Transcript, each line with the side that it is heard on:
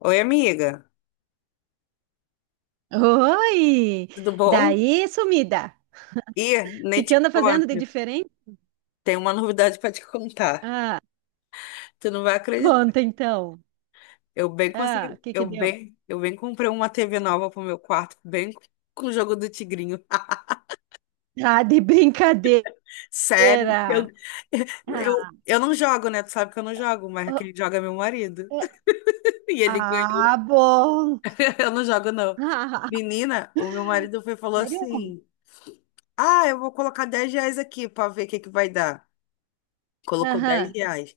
left: Oi, amiga,
right: Oi!
left: tudo bom?
right: Daí, sumida!
left: Ih,
right: O
left: nem
right: que
left: te
right: que anda fazendo de
left: conto.
right: diferente?
left: Tem uma novidade para te contar.
right: Ah,
left: Tu não vai acreditar.
right: conta então.
left: Eu bem
right: Ah, o
left: consegui,
right: que que deu?
left: eu bem comprei uma TV nova pro meu quarto, bem com o jogo do Tigrinho.
right: Ah, de brincadeira!
left: Sério, eu, eu,
right: Ah,
left: eu não jogo, né? Tu sabe que eu não jogo, mas
right: oh,
left: quem joga é meu marido.
right: é-
left: E ele ganha.
right: ah, bom!
left: Eu não jogo, não.
right: Ah,
left: Menina, o meu marido foi e falou
right: sério?
left: assim: ah, eu vou colocar 10 reais aqui para ver o que que vai dar. Colocou 10
right: Aham,
left: reais.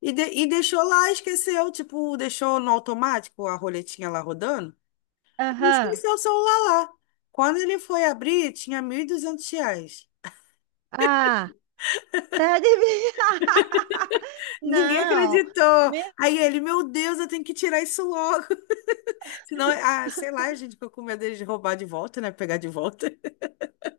left: E deixou lá, esqueceu, tipo, deixou no automático a roletinha lá rodando e
right: aham.
left: esqueceu o celular lá. Quando ele foi abrir, tinha 1.200 reais.
right: Ah, tá de brincadeira!
left: Ninguém
right: Não!
left: acreditou.
right: Meu,
left: Aí ele, meu Deus, eu tenho que tirar isso logo. Senão, ah, sei lá, a gente ficou com medo de roubar de volta, né? Pegar de volta.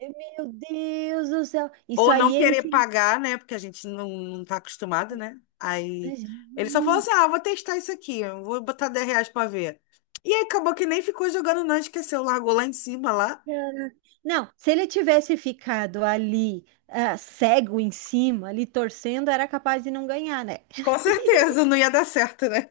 right: meu Deus do céu! Isso
left: Ou não
right: aí é
left: querer
right: incentivo.
left: pagar, né? Porque a gente não tá acostumado, né? Aí ele só falou assim: ah, vou testar isso aqui, eu vou botar 10 reais pra ver. E aí acabou que nem ficou jogando, não, esqueceu, largou lá em cima lá.
right: Era- Não, se ele tivesse ficado ali, cego em cima, ali torcendo, era capaz de não ganhar, né?
left: Com certeza, não ia dar certo, né?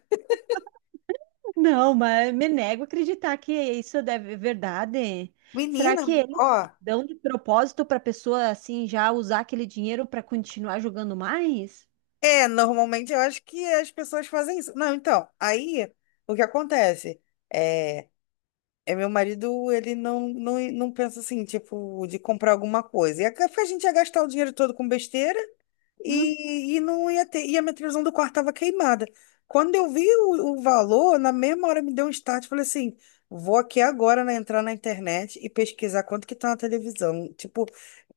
right: Não, mas me nego a acreditar que isso deve é verdade. Será
left: Menina,
right: que eles
left: ó,
right: dão de propósito para a pessoa assim já usar aquele dinheiro para continuar jogando mais?
left: é, normalmente eu acho que as pessoas fazem isso. Não, então, aí o que acontece é, é meu marido, ele não pensa assim, tipo, de comprar alguma coisa. E a gente ia gastar o dinheiro todo com besteira
right: Hum?
left: e não ia ter. E a minha televisão do quarto tava queimada. Quando eu vi o valor, na mesma hora me deu um start, falei assim, vou aqui agora, né, entrar na internet e pesquisar quanto que tá na televisão. Tipo,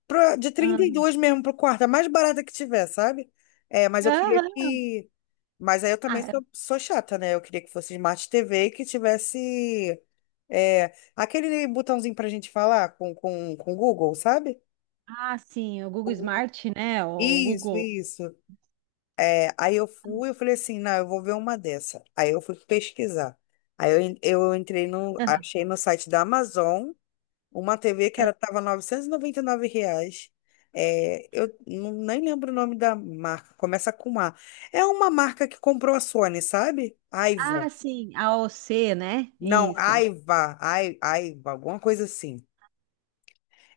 left: pra, de trinta
right: Ah,
left: e dois mesmo pro quarto, a mais barata que tiver, sabe? É, mas eu queria
right: aham.
left: que. Mas aí eu também
right: Ah, é.
left: sou chata, né? Eu queria que fosse Smart TV e que tivesse. É, aquele botãozinho pra gente falar com o Google, sabe?
right: Ah, sim, o
left: O
right: Google
left: Google.
right: Smart, né? O
left: Isso,
right: Google.
left: isso. É, eu falei assim, não, eu vou ver uma dessa. Aí eu fui pesquisar. Aí eu entrei no,
right: Aham.
left: achei no site da Amazon. Uma TV que era, tava R$ 999. É, eu nem lembro o nome da marca. Começa com A. É uma marca que comprou a Sony, sabe? Aiva.
right: Ah, sim, a OC, né?
left: Não,
right: Isso.
left: Aiva. Ai, Aiva, alguma coisa assim.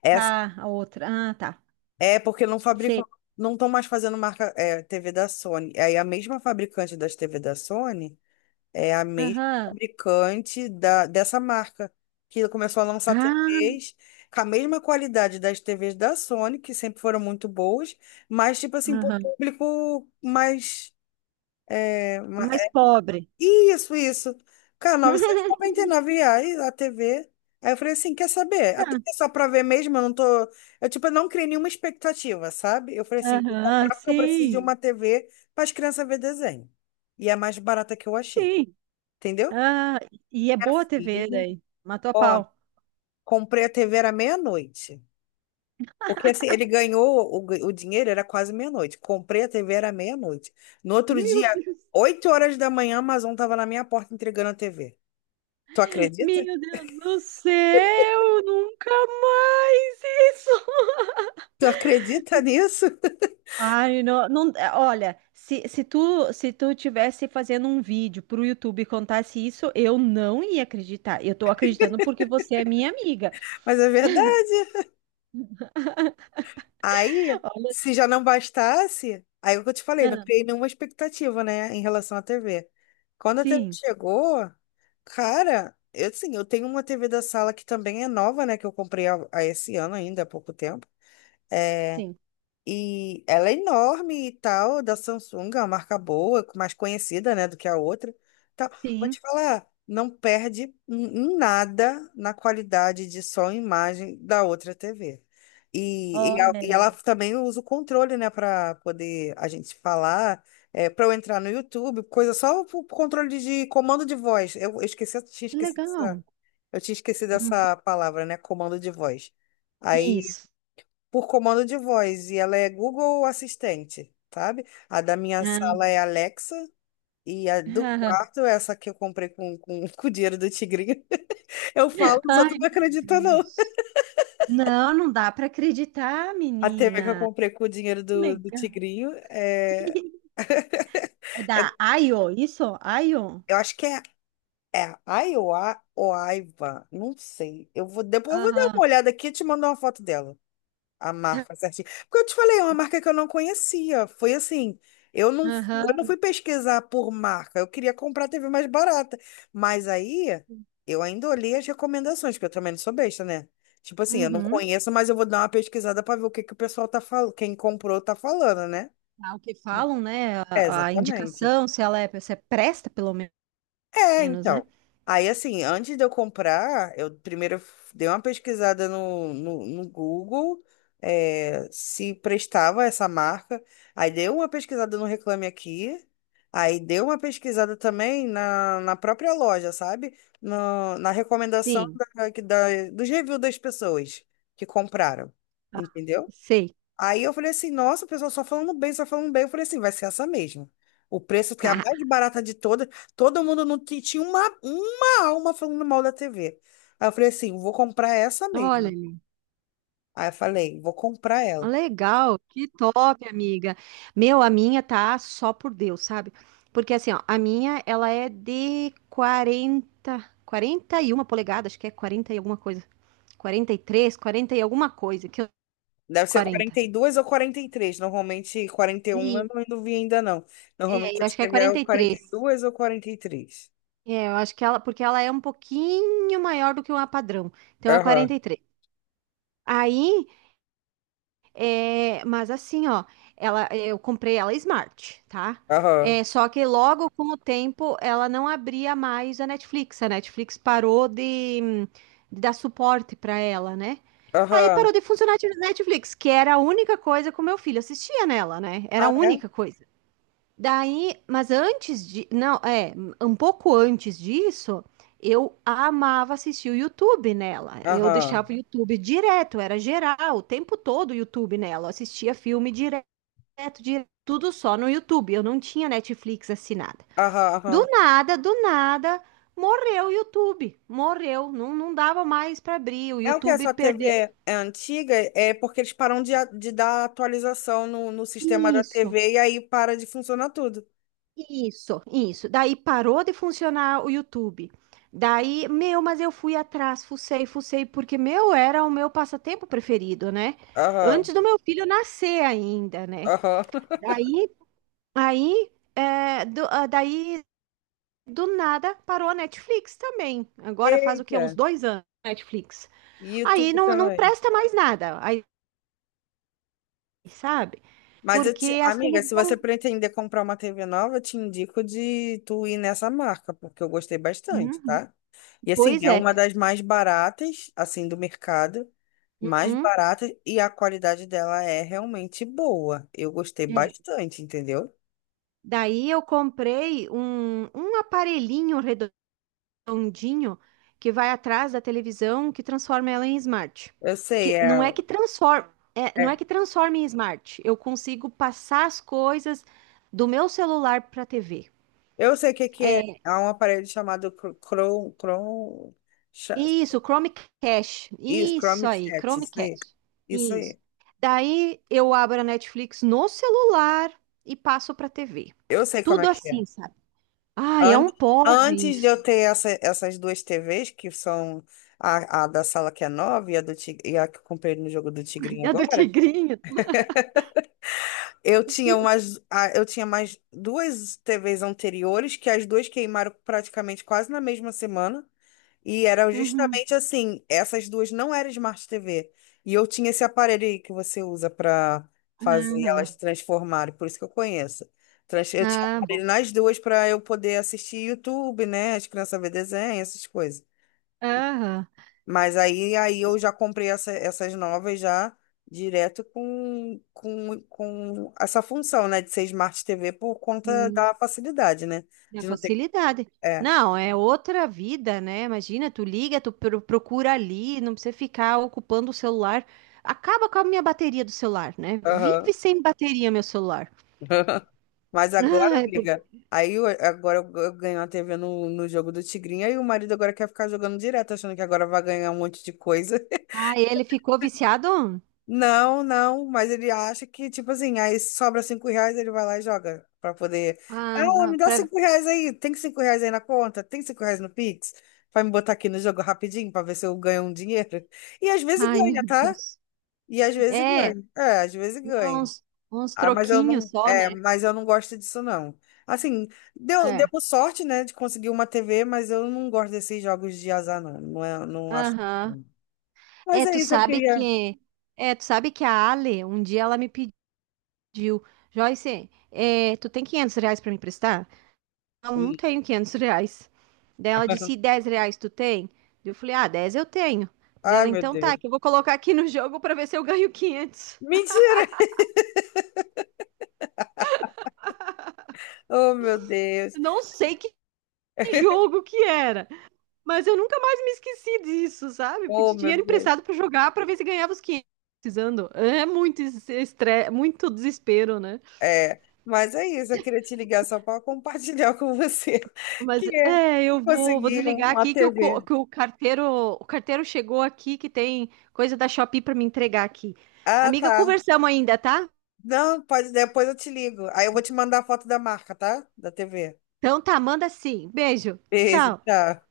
left: Essa,
right: Tá, a outra. Ah, tá.
left: é porque não fabricam, não estão mais fazendo marca, é, TV da Sony. Aí a mesma fabricante das TV da Sony. É a mesma
right: Aham.
left: fabricante dessa marca, que começou a lançar
right: Ah,
left: TVs com a mesma qualidade das TVs da Sony, que sempre foram muito boas, mas, tipo assim, para o
right: aham.
left: público mais. É,
right: Mais pobre.
left: isso, isso. Cara, R$ 999 reais a TV. Aí eu falei assim: quer saber? Até que é só pra ver mesmo, eu não tô. Eu, tipo, eu não criei nenhuma expectativa, sabe? Eu falei assim: vou
right: Aham,
left: comprar porque eu preciso de
right: sim,
left: uma TV para as crianças ver desenho. E é a mais barata que eu achei.
right: sim.
left: Entendeu?
right: Ah, e é
left: Minha
right: boa a TV
left: filha,
right: daí. Matou a
left: ó,
right: pau.
left: comprei a TV era meia-noite. Porque assim, ele ganhou o dinheiro, era quase meia-noite. Comprei a TV era meia-noite. No outro dia,
right: Meu Deus.
left: 8 horas da manhã, a Amazon tava na minha porta entregando a TV. Tu acredita?
right: Meu Deus do céu, nunca mais isso.
left: Tu acredita nisso?
right: Ai, não, não, é, olha, se tu tivesse fazendo um vídeo pro YouTube e contasse isso, eu não ia acreditar. Eu tô acreditando porque você é minha amiga.
left: Mas é verdade. Aí,
right: Olha, assim,
left: se já não bastasse, aí é o que eu te falei, não
right: ah,
left: criei nenhuma expectativa, né, em relação à TV. Quando a TV
right: sim,
left: chegou, cara, eu sim eu tenho uma TV da sala que também é nova, né, que eu comprei há esse ano ainda, há pouco tempo. É,
right: sim,
left: e ela é enorme e tal, da Samsung, é uma marca boa, mais conhecida, né, do que a outra. Tal. Vou
right: sim.
left: te falar, não perde em nada na qualidade de som e imagem da outra TV. E, e,
right: Olha.
left: a- e ela também usa o controle, né, para poder a gente falar, para eu entrar no YouTube, coisa só o controle de comando de voz. Eu esqueci,
right: Que legal.
left: eu tinha esquecido
right: Uhum.
left: essa palavra, né, comando de voz. Aí
right: Isso.
left: por comando de voz e ela é Google Assistente, sabe? A da minha
right: Ah,
left: sala é Alexa e a do
right: ah.
left: quarto, é essa que eu comprei com o dinheiro do Tigrinho. Eu falo, os outros
right: Ai,
left: não
right: meu
left: acreditam, não.
right: Deus. Não, não dá para acreditar,
left: A TV que eu
right: menina.
left: comprei com o dinheiro
right: Que
left: do
right: legal.
left: Tigrinho é,
right: É da
left: é-
right: Ayo, isso? Ayo.
left: eu acho que é Iowa ou Aiva, não sei. Depois eu vou dar
right: Aham.
left: uma olhada aqui e te mando uma foto dela. A
right: Tá.
left: marca certinha. Porque eu te falei, é uma marca que eu não conhecia. Foi assim, eu não fui
right: Aham.
left: pesquisar por marca. Eu queria comprar a TV mais barata. Mas aí, eu ainda olhei as recomendações, porque eu também não sou besta, né? Tipo assim, eu não
right: Uhum.
left: conheço, mas eu vou dar uma pesquisada para ver o que que o pessoal tá falando, quem comprou tá falando, né?
right: Ah, o que falam, né?
left: É,
right: A
left: exatamente.
right: indicação, se ela é, se é presta, pelo
left: É,
right: menos, né?
left: então. Aí, assim, antes de eu comprar, eu primeiro dei uma pesquisada no Google, é, se prestava essa marca. Aí dei uma pesquisada no Reclame Aqui. Aí dei uma pesquisada também na própria loja, sabe? Na recomendação
right: Sim.
left: dos reviews das pessoas que compraram.
right: Ah,
left: Entendeu?
right: sei.
left: Aí eu falei assim, nossa, o pessoal só falando bem, só falando bem. Eu falei assim, vai ser essa mesmo. O preço que é a mais barata de todas, todo mundo não tinha uma alma falando mal da TV. Aí eu falei assim, vou comprar essa mesmo.
right: Olha.
left: Aí eu falei, vou comprar ela.
right: Legal, que top, amiga. Meu, a minha tá só por Deus, sabe? Porque assim, ó, a minha, ela é de 41 polegadas, acho que é 40 e alguma coisa. 43, 40 e alguma coisa, que eu
left: Deve ser
right: 40.
left: 42 ou 43. Normalmente 41, eu
right: E
left: não vi ainda não.
right: é,
left: Normalmente
right: eu
left: as
right: acho que é
left: TV é o quarenta
right: 43.
left: e dois ou 43.
right: É, eu acho que ela, porque ela é um pouquinho maior do que uma padrão. Então é quarenta
left: Aham,
right: e três. Aí, é, mas assim, ó, ela, eu comprei ela Smart, tá?
left: aham,
right: É, só que logo com o tempo ela não abria mais a Netflix. A Netflix parou de dar suporte para ela, né? Aí
left: aham.
right: parou de funcionar a Netflix, que era a única coisa que o meu filho assistia nela, né? Era a
left: Ah, é?
right: única coisa. Daí, mas antes de, não, é, um pouco antes disso, eu amava assistir o YouTube nela. Eu deixava
left: Aham,
right: o YouTube direto, era geral, o tempo todo o YouTube nela. Eu assistia filme direto, direto, tudo só no YouTube. Eu não tinha Netflix assinada.
left: aham, aham.
right: Do nada, morreu o YouTube. Morreu, não, não dava mais para abrir. O
left: É o que? A
right: YouTube
left: sua
right: perdeu.
left: TV é antiga? É porque eles param de dar atualização no sistema da
right: Isso.
left: TV e aí para de funcionar tudo.
right: Isso, isso. Daí parou de funcionar o YouTube. Daí, meu, mas eu fui atrás, fucei, fucei, porque meu era o meu passatempo preferido, né?
left: Aham,
right: Antes do meu filho nascer ainda, né?
left: aham.
right: Daí, aí, é, daí, do nada parou a Netflix também. Agora faz o quê? Uns
left: Eita,
right: 2 anos Netflix.
left: e
right: Aí
left: YouTube
right: não
left: também.
right: presta mais nada, aí, sabe?
left: Mas eu
right: Porque
left: te,
right: as
left: amiga, se você
right: televisão.
left: pretender comprar uma TV nova, eu te indico de tu ir nessa marca, porque eu gostei bastante,
right: Uhum,
left: tá? E assim,
right: pois
left: é uma
right: é.
left: das mais baratas, assim, do mercado, mais
right: Uhum,
left: barata e a qualidade dela é realmente boa. Eu gostei
right: é.
left: bastante, entendeu?
right: Daí eu comprei um aparelhinho redondinho que vai atrás da televisão que transforma ela em smart.
left: Eu sei,
right: Que não é que transforma, é, não é
left: é
right: que transforma em smart. Eu consigo passar as coisas do meu celular para a TV.
left: eu sei o que que é.
right: É,
left: Há um aparelho chamado Chrome, Chrome, cha-
right: isso, Chromecast.
left: isso,
right: Isso
left: Chrome
right: aí,
left: Chat, isso aí.
right: Chromecast.
left: Isso
right: Isso.
left: aí.
right: Daí eu abro a Netflix no celular e passo para a TV.
left: Eu sei como é
right: Tudo
left: que é.
right: assim, sabe? Ai, é um
left: Antes,
right: porre
left: antes de
right: isso.
left: eu ter essas duas TVs, que são a da sala que é nova e a que eu comprei no jogo do Tigrinho
right: É do
left: agora,
right: tigrinho.
left: eu tinha eu tinha mais duas TVs anteriores, que as duas queimaram praticamente quase na mesma semana. E eram
right: Uhum.
left: justamente assim, essas duas não eram Smart TV. E eu tinha esse aparelho aí que você usa para fazer
right: Aham.
left: elas transformarem, por isso que eu conheço. Eu tinha
right: Ah,
left: aparelho
right: bom.
left: nas duas para eu poder assistir YouTube, né? As crianças ver desenho, essas coisas.
right: Aham.
left: Mas aí, aí eu já comprei essas novas já direto com essa função, né? De ser Smart TV por conta
right: Sim.
left: da facilidade, né?
right: É
left: De não ter.
right: facilidade.
left: É.
right: Não, é outra vida, né? Imagina, tu liga, tu procura ali, não precisa ficar ocupando o celular. Acaba com a minha bateria do celular, né? Vive
left: Aham.
right: sem bateria, meu celular.
left: Mas agora,
right: Ai,
left: amiga, agora eu ganho a TV no jogo do Tigrinho, aí o marido agora quer ficar jogando direto, achando que agora vai ganhar um monte de coisa.
right: ah, ele ficou viciado?
left: Não, não, mas ele acha que, tipo assim, aí sobra 5 reais, ele vai lá e joga pra poder. Ah, me
right: Ah,
left: dá
right: pra...
left: 5 reais aí, tem 5 reais aí na conta? Tem cinco reais no Pix? Vai me botar aqui no jogo rapidinho pra ver se eu ganho um dinheiro? E às vezes
right: Ai,
left: ganha,
right: meu
left: tá?
right: Deus.
left: E às vezes
right: É
left: ganha. É, às vezes ganha.
right: uns, uns
left: Ah,
right: troquinhos só, né?
left: mas eu não gosto disso não. Assim, deu
right: É.
left: sorte, né, de conseguir uma TV, mas eu não gosto desses jogos de azar não, não, não acho
right: Aham.
left: legal. Mas
right: É,
left: é
right: tu
left: isso, eu
right: sabe
left: queria.
right: que é, tu sabe que a Ale, um dia ela me pediu, Joyce, tu tem R$ 500 pra me emprestar? Eu não
left: Ih.
right: tenho R$ 500. Daí ela disse, e R$ 10 tu tem? Eu falei, ah, 10 eu tenho. Diz
left: Ai,
right: ela,
left: meu
right: então tá,
left: Deus.
right: que eu vou colocar aqui no jogo pra ver se eu ganho 500.
left: Mentira! Oh, meu Deus.
right: Eu não sei que jogo que era, mas eu nunca mais me esqueci disso, sabe?
left: Oh,
right: Pedi
left: meu
right: dinheiro
left: Deus.
right: emprestado pra jogar pra ver se ganhava os 500. Precisando. É muito estresse, muito desespero, né?
left: É, mas é isso, eu queria te ligar só para compartilhar com você
right: Mas
left: que
right: é,
left: eu
right: eu vou
left: consegui
right: desligar
left: uma
right: aqui que
left: TV.
right: que o carteiro chegou aqui que tem coisa da Shopee para me entregar aqui.
left: Ah,
right: Amiga,
left: tá.
right: conversamos ainda, tá?
left: Não, pode, depois eu te ligo. Aí eu vou te mandar a foto da marca, tá? Da TV.
right: Então tá, manda sim. Beijo.
left: Beijo,
right: Tchau.
left: tchau.